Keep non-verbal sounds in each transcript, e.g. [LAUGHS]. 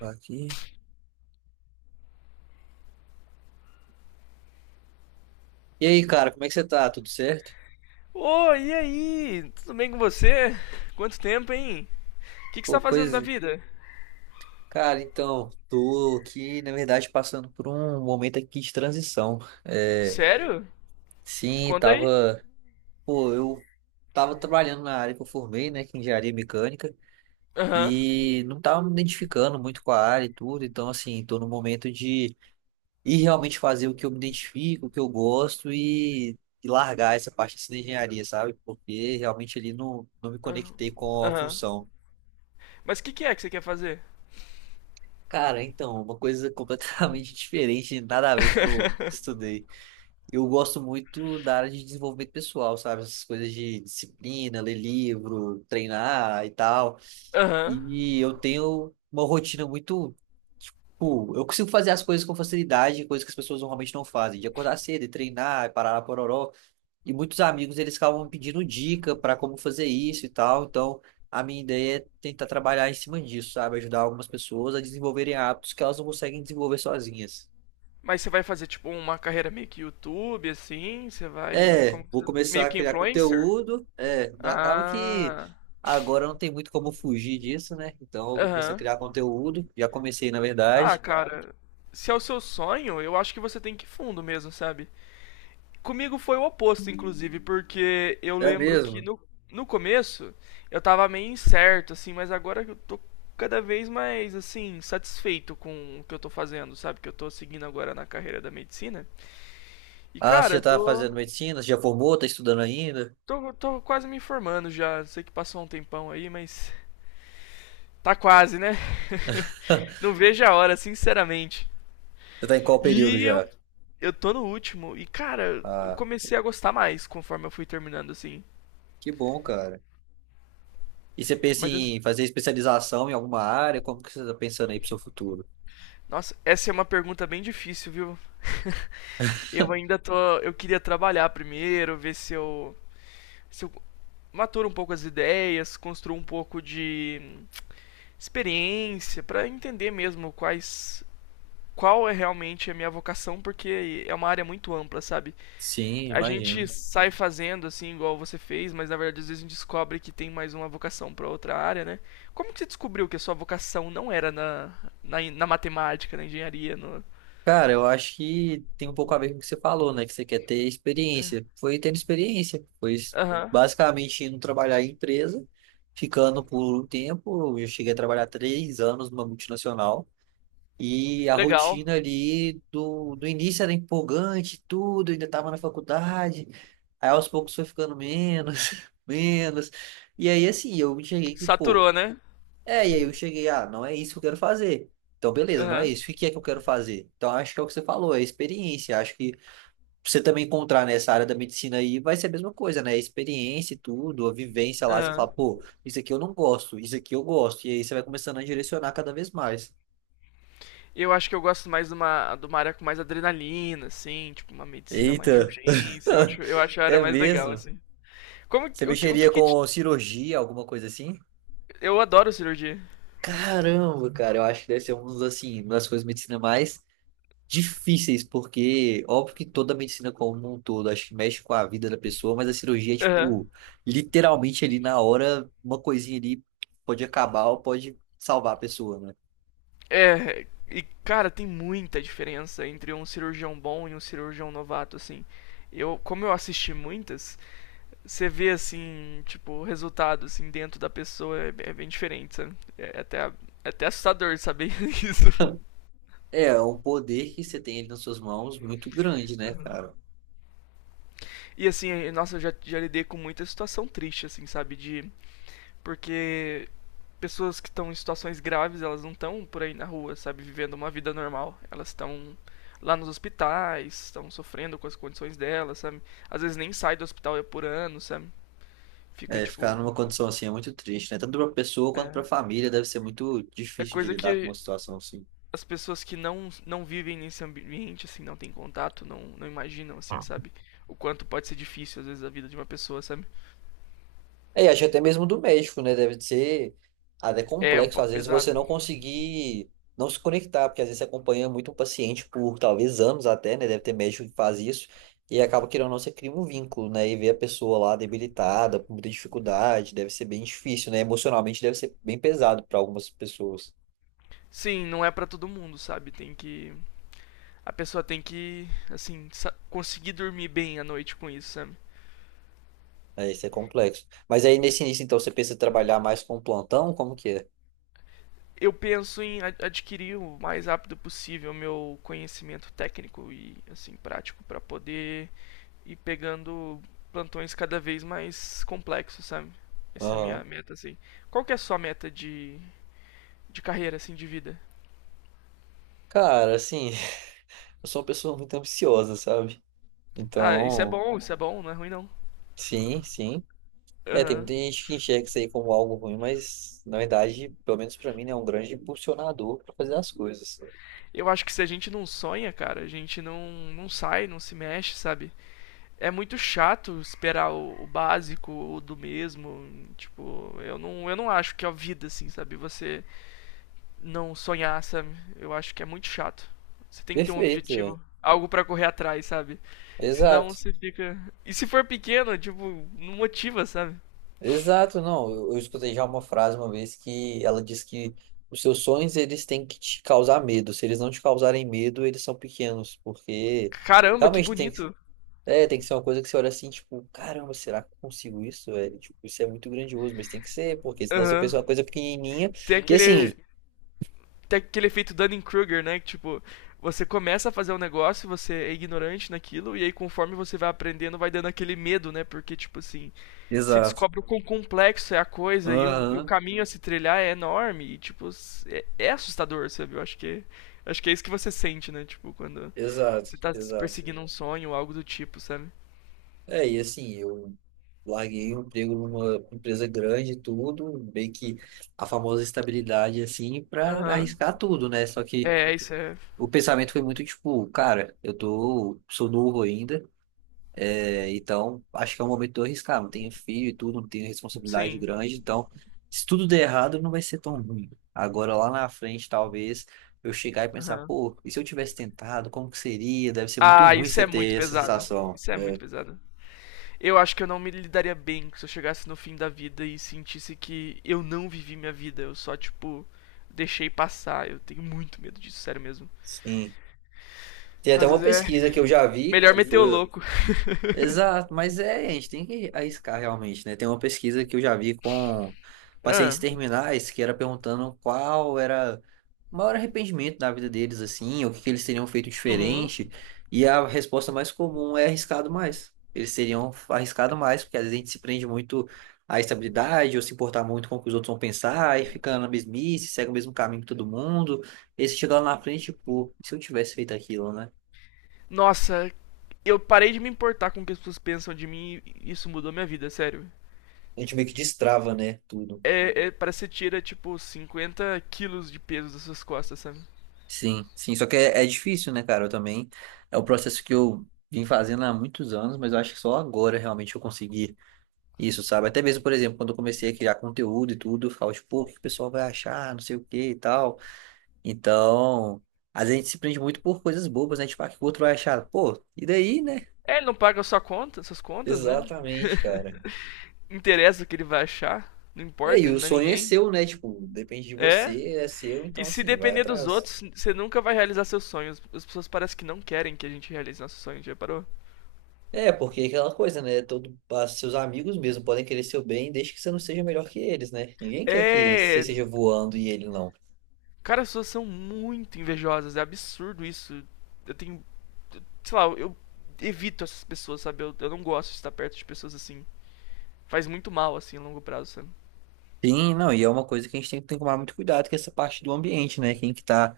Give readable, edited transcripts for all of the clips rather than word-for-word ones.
Aqui. E aí, cara, como é que você tá? Tudo certo? Ô, e aí? Tudo bem com você? Quanto tempo, hein? O que você Pô, tá fazendo da pois, vida? cara, então, tô aqui, na verdade, passando por um momento aqui de transição. É, Sério? sim, Conta aí. tava, pô, eu tava trabalhando na área que eu formei, né, que é engenharia mecânica, Aham. e não tava me identificando muito com a área e tudo, então, assim, tô no momento de ir realmente fazer o que eu me identifico, o que eu gosto e largar essa parte assim, da engenharia, sabe? Porque realmente ali não me Aham. conectei com a Aham. função. Mas o que é que você quer fazer? Cara, então, uma coisa completamente [LAUGHS] diferente, nada a ver com o que eu [LAUGHS] estudei. Eu gosto muito da área de desenvolvimento pessoal, sabe? Essas coisas de disciplina, ler livro, treinar e tal. Aham. E eu tenho uma rotina muito. Tipo, eu consigo fazer as coisas com facilidade, coisas que as pessoas normalmente não fazem, de acordar cedo e treinar, e parar a pororó. E muitos amigos eles acabam me pedindo dica para como fazer isso e tal. Então, a minha ideia é tentar trabalhar em cima disso, sabe? Ajudar algumas pessoas a desenvolverem hábitos que elas não conseguem desenvolver sozinhas. Mas você vai fazer, tipo, uma carreira meio que YouTube, assim? Você vai. É, vou começar Meio a que criar influencer? conteúdo. É, acaba que Ah. agora não tem muito como fugir disso, né? Então, eu vou começar a Aham. criar conteúdo. Já comecei, na Ah, verdade. cara. Se é o seu sonho, eu acho que você tem que ir fundo mesmo, sabe? Comigo foi o oposto, inclusive, porque eu É lembro que mesmo. no começo eu tava meio incerto, assim, mas agora eu tô cada vez mais, assim, satisfeito com o que eu tô fazendo, sabe? Que eu tô seguindo agora na carreira da medicina. E, Ah, cara, você já eu tá tô, fazendo medicina? Você já formou? Tá estudando ainda? tô, tô quase me formando já. Sei que passou um tempão aí, mas tá quase, né? [LAUGHS] Não [LAUGHS] vejo a hora, sinceramente. Você tá em qual período E eu, já? eu tô no último. E, cara, eu Ah, comecei a gostar mais conforme eu fui terminando, assim. que bom, cara. E você pensa Mas em fazer especialização em alguma área? Como que você está pensando aí para o seu futuro? Nossa, essa é uma pergunta bem difícil, viu? Eu ainda tô. Eu queria trabalhar primeiro, ver se eu maturo um pouco as ideias, construo um pouco de experiência pra entender mesmo quais. Qual é realmente a minha vocação, porque é uma área muito ampla, sabe? Sim, A gente imagino. sai fazendo assim, igual você fez, mas na verdade às vezes a gente descobre que tem mais uma vocação pra outra área, né? Como que você descobriu que a sua vocação não era na matemática, na engenharia? No... Cara, eu acho que tem um pouco a ver com o que você falou, né? Que você quer ter experiência. Foi tendo experiência, foi Aham, basicamente indo trabalhar em empresa, ficando por um tempo. Eu cheguei a trabalhar 3 anos numa multinacional. E a legal. rotina ali do início era empolgante, tudo, ainda estava na faculdade. Aí aos poucos foi ficando menos, [LAUGHS] menos. E aí, assim, eu cheguei que, pô. Saturou, né? É, e aí eu cheguei, ah, não é isso que eu quero fazer. Então, beleza, não é Aham. isso. O que é que eu quero fazer? Então, acho que é o que você falou, é experiência. Acho que você também encontrar nessa área da medicina aí vai ser a mesma coisa, né? Experiência e tudo, a vivência lá, você fala, Aham. pô, isso aqui eu não gosto, isso aqui eu gosto. E aí você vai começando a direcionar cada vez mais. Eu acho que eu gosto mais de uma área com mais adrenalina, assim, tipo uma medicina mais de Eita, urgência. Eu [LAUGHS] acho, eu acho a área é mais legal, mesmo? assim. Como Você que, o que, o que mexeria que te- com cirurgia, alguma coisa assim? Eu adoro cirurgia. Caramba, cara, eu acho que deve ser um dos, assim, uma das coisas de medicina mais difíceis, porque óbvio que toda a medicina como um todo, acho que mexe com a vida da pessoa, mas a cirurgia é Aham. tipo, literalmente ali na hora, uma coisinha ali pode acabar ou pode salvar a pessoa, né? É, e cara, tem muita diferença entre um cirurgião bom e um cirurgião novato, assim. Eu, como eu assisti muitas, você vê assim, tipo, o resultado assim dentro da pessoa é bem diferente, sabe? É até assustador saber [LAUGHS] isso. É um poder que você tem ali nas suas mãos muito grande, né, cara? E assim, nossa, eu já lidei com muita situação triste, assim, sabe? De. Porque pessoas que estão em situações graves, elas não estão por aí na rua, sabe? Vivendo uma vida normal. Elas estão lá nos hospitais, estão sofrendo com as condições delas, sabe? Às vezes nem sai do hospital é por ano, sabe? Fica É, ficar tipo. numa condição assim é muito triste, né? Tanto pra pessoa quanto pra É, família deve ser muito é difícil de coisa lidar com uma que situação assim. as pessoas que não vivem nesse ambiente, assim, não têm contato, não imaginam, assim, sabe? O quanto pode ser difícil, às vezes, a vida de uma pessoa, sabe? É, e acho que até mesmo do México, né? Deve ser até É um complexo, às pouco vezes, você pesado. não conseguir não se conectar, porque às vezes você acompanha muito um paciente por talvez anos até, né? Deve ter médico que faz isso, e acaba querendo ou não, você cria um vínculo, né? E ver a pessoa lá debilitada, com muita dificuldade, deve ser bem difícil, né? Emocionalmente deve ser bem pesado para algumas pessoas. Sim, não é pra todo mundo, sabe? Tem que. A pessoa tem que, assim, conseguir dormir bem à noite com isso, sabe? É, isso é complexo. Mas aí nesse início, então, você pensa em trabalhar mais com plantão? Como que é? Eu penso em adquirir o mais rápido possível meu conhecimento técnico e, assim, prático pra poder ir pegando plantões cada vez mais complexos, sabe? Essa é a minha Aham. meta, assim. Qual que é a sua meta de carreira, assim, de vida? Cara, assim, [LAUGHS] eu sou uma pessoa muito ambiciosa, sabe? Ah, Então, isso é bom, não é ruim não. sim, sim. É, tem Aham. muita gente que enxerga isso aí como algo ruim, mas na verdade, pelo menos pra mim, né, é um grande impulsionador pra fazer as coisas. Eu acho que se a gente não sonha, cara, a gente não sai, não se mexe, sabe? É muito chato esperar o básico, o do mesmo. Tipo, eu não acho que é a vida, assim, sabe? Você não sonhar, sabe? Eu acho que é muito chato. Você tem que ter um Perfeito, velho. objetivo, algo pra correr atrás, sabe? Senão Exato. você fica. E se for pequeno, tipo, não motiva, sabe? Exato, não. Eu escutei já uma frase uma vez que ela diz que os seus sonhos eles têm que te causar medo. Se eles não te causarem medo, eles são pequenos, porque Caramba, que realmente tem que, bonito. é, tem que ser uma coisa que você olha assim, tipo, caramba, será que eu consigo isso, velho? Tipo, isso é muito grandioso, mas tem que ser, porque senão você Aham. pensa uma coisa pequenininha Tem e assim. aquele tem aquele efeito Dunning-Kruger, né? Que, tipo, você começa a fazer um negócio, você é ignorante naquilo, e aí conforme você vai aprendendo, vai dando aquele medo, né? Porque, tipo assim, se Exato. descobre o quão complexo é a coisa e o Aham. caminho a se trilhar é enorme. E, tipo, é assustador, sabe? Eu acho que é isso que você sente, né? Tipo, quando Exato, você tá exato. perseguindo um sonho ou algo do tipo, sabe? É, e assim, eu larguei o emprego numa empresa grande e tudo, meio que a famosa estabilidade, assim, pra Aham. arriscar tudo, né? Só que É, isso é. o pensamento foi muito tipo, cara, eu tô, sou novo ainda, é, então acho que é o momento de eu arriscar. Não tenho filho e tudo, não tenho responsabilidade Sim. grande, então se tudo der errado, não vai ser tão ruim. Agora lá na frente, talvez. Eu chegar e pensar, Aham. pô, e se eu tivesse tentado, como que seria? Deve ser muito Ah, ruim isso você é muito ter essa pesado. sensação. Isso é muito pesado. Eu acho que eu não me lidaria bem se eu chegasse no fim da vida e sentisse que eu não vivi minha vida, eu só, tipo, deixei passar. Eu tenho muito medo disso, sério mesmo. Sim. Tem até Às uma vezes é pesquisa que eu já vi, melhor que meter o foi, louco. [LAUGHS] exato, mas é, a gente tem que arriscar realmente, né? Tem uma pesquisa que eu já vi com pacientes Ah, terminais que era perguntando qual era o maior arrependimento da vida deles, assim, ou o que que eles teriam feito Uhum. diferente, e a resposta mais comum é arriscado mais. Eles teriam arriscado mais, porque às vezes a gente se prende muito à estabilidade, ou se importar muito com o que os outros vão pensar, e fica na mesmice, segue o mesmo caminho que todo mundo, e se chegar lá na frente, pô, e se eu tivesse feito aquilo, né? Nossa, eu parei de me importar com o que as pessoas pensam de mim e isso mudou minha vida, sério. A gente meio que destrava, né, tudo. É, parece que você tira, tipo, 50 quilos de peso das suas costas, sabe? Sim, sim, só que é, é difícil, né, cara? Eu também. É o processo que eu vim fazendo há muitos anos, mas eu acho que só agora realmente eu consegui isso, sabe? Até mesmo, por exemplo, quando eu comecei a criar conteúdo e tudo, eu ficava tipo, pô, o que o pessoal vai achar, não sei o que e tal. Então, às vezes a gente se prende muito por coisas bobas, né? Tipo, ah, o que o outro vai achar? Pô, e daí, né? É, ele não paga a sua conta, suas contas, né? Exatamente, cara. Interessa o que ele vai achar, não É, e importa, ele o não é sonho é ninguém. seu, né? Tipo, depende de É. você, é seu, E então se assim, vai depender dos atrás. outros, você nunca vai realizar seus sonhos. As pessoas parecem que não querem que a gente realize nossos sonhos, já parou? É, porque é aquela coisa, né? Todo, as- seus amigos mesmo podem querer seu bem desde que você não seja melhor que eles, né? Ninguém quer que você É. seja voando e ele não. Cara, as pessoas são muito invejosas, é absurdo isso. Eu tenho. Sei lá, eu, evito essas pessoas, sabe? eu não gosto de estar perto de pessoas assim. Faz muito mal, assim, a longo prazo, sabe? Sim, não, e é uma coisa que a gente tem que tomar muito cuidado, que é essa parte do ambiente, né? Quem que tá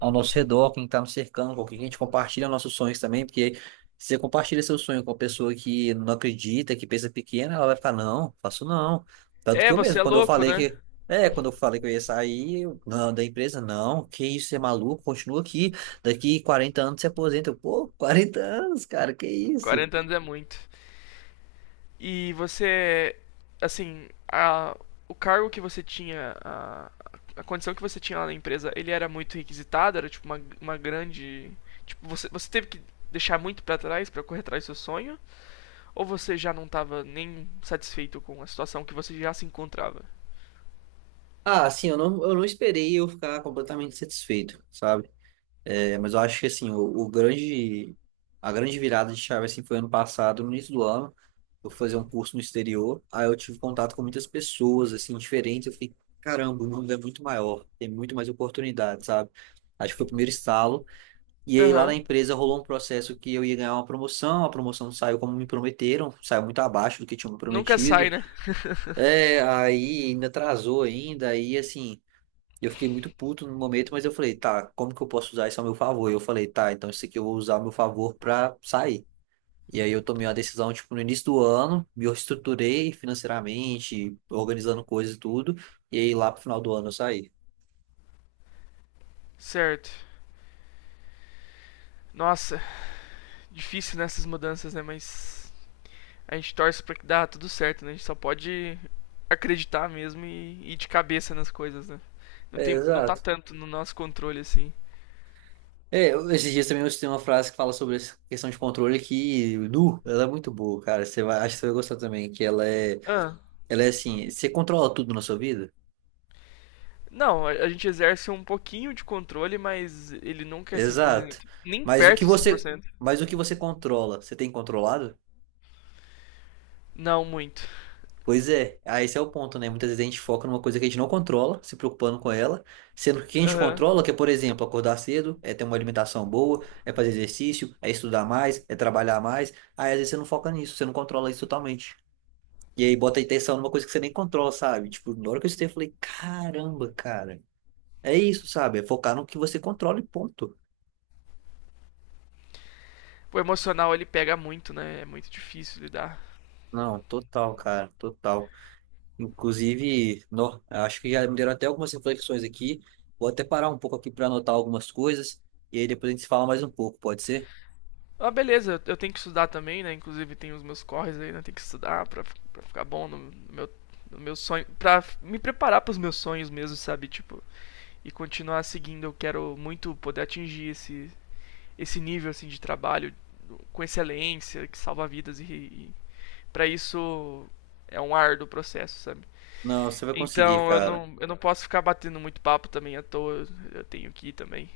ao nosso redor, quem está nos cercando, com quem a gente compartilha nossos sonhos também, porque se você compartilha seu sonho com uma pessoa que não acredita, que pensa pequena, ela vai ficar, não, faço não. Tanto que É, eu você mesmo, é quando eu louco, falei né? que. É, quando eu falei que eu ia sair, eu, não, da empresa, não, que isso, você é maluco, continua aqui, daqui 40 anos você aposenta. Eu, pô, 40 anos, cara, que isso? 40 anos é muito. E você. Assim, o cargo que você tinha, a condição que você tinha lá na empresa, ele era muito requisitado, era tipo uma grande. Tipo, você teve que deixar muito para trás para correr atrás do seu sonho? Ou você já não tava nem satisfeito com a situação que você já se encontrava? Ah, assim, eu não esperei eu ficar completamente satisfeito, sabe? É, mas eu acho que assim, o grande, a grande virada de chave assim, foi ano passado, no início do ano. Eu fui fazer um curso no exterior, aí eu tive contato com muitas pessoas assim, diferentes. Eu fiquei, caramba, o mundo é muito maior, tem muito mais oportunidades, sabe? Acho que foi o primeiro estalo. E aí lá Aham. na Uhum. empresa rolou um processo que eu ia ganhar uma promoção, a promoção não saiu como me prometeram, saiu muito abaixo do que tinham me Nunca sai, prometido. né? É, aí ainda atrasou ainda, aí assim, e eu fiquei muito puto no momento, mas eu falei, tá, como que eu posso usar isso ao meu favor? E eu falei, tá, então isso aqui eu vou usar ao meu favor pra sair. E aí eu tomei uma decisão, tipo, no início do ano, me reestruturei financeiramente, organizando coisas e tudo, e aí lá pro final do ano eu saí. Certo. Nossa, difícil nessas mudanças, né? Mas a gente torce pra que dá tudo certo, né? A gente só pode acreditar mesmo e ir de cabeça nas coisas, né? Não, É, não tá exato. tanto no nosso controle assim. É, eu- esses dias também eu citei uma frase que fala sobre essa questão de controle que, nu, ela é muito boa, cara. Você vai, acho que você vai gostar também, que Ah, ela é assim, você controla tudo na sua vida? não, a gente exerce um pouquinho de controle, mas ele nunca é cem por Exato. cento Nem Mas o que perto de cem por você, cento mas o que você controla, você tem controlado? Não, muito. Pois é, ah, esse é o ponto, né? Muitas vezes a gente foca numa coisa que a gente não controla, se preocupando com ela, sendo que o que a gente Aham. controla, que é, por exemplo, acordar cedo, é ter uma alimentação boa, é fazer exercício, é estudar mais, é trabalhar mais. Aí às vezes você não foca nisso, você não controla isso totalmente. E aí bota a intenção numa coisa que você nem controla, sabe? Tipo, na hora que eu estudei, eu falei, caramba, cara, é isso, sabe? É focar no que você controla e ponto. O emocional ele pega muito, né? É muito difícil lidar. Não, total, cara, total. Inclusive, no, acho que já me deram até algumas reflexões aqui. Vou até parar um pouco aqui para anotar algumas coisas e aí depois a gente se fala mais um pouco, pode ser? Ah, beleza, tenho que estudar também, né? Inclusive tem os meus corres aí, né? Tem que estudar pra ficar bom no meu sonho. Pra me preparar pros meus sonhos mesmo, sabe? Tipo, e continuar seguindo. Eu quero muito poder atingir esse nível assim de trabalho com excelência que salva vidas e para isso é um árduo processo, sabe? Não, você vai conseguir, Então eu cara. não, eu não posso ficar batendo muito papo também à toa, eu tenho que ir também.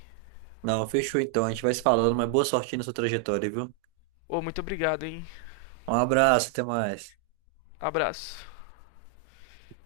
Não, fechou então. A gente vai se falando, mas boa sorte aí na sua trajetória, viu? Ô, oh, muito obrigado, hein? Um abraço, até mais. Abraço.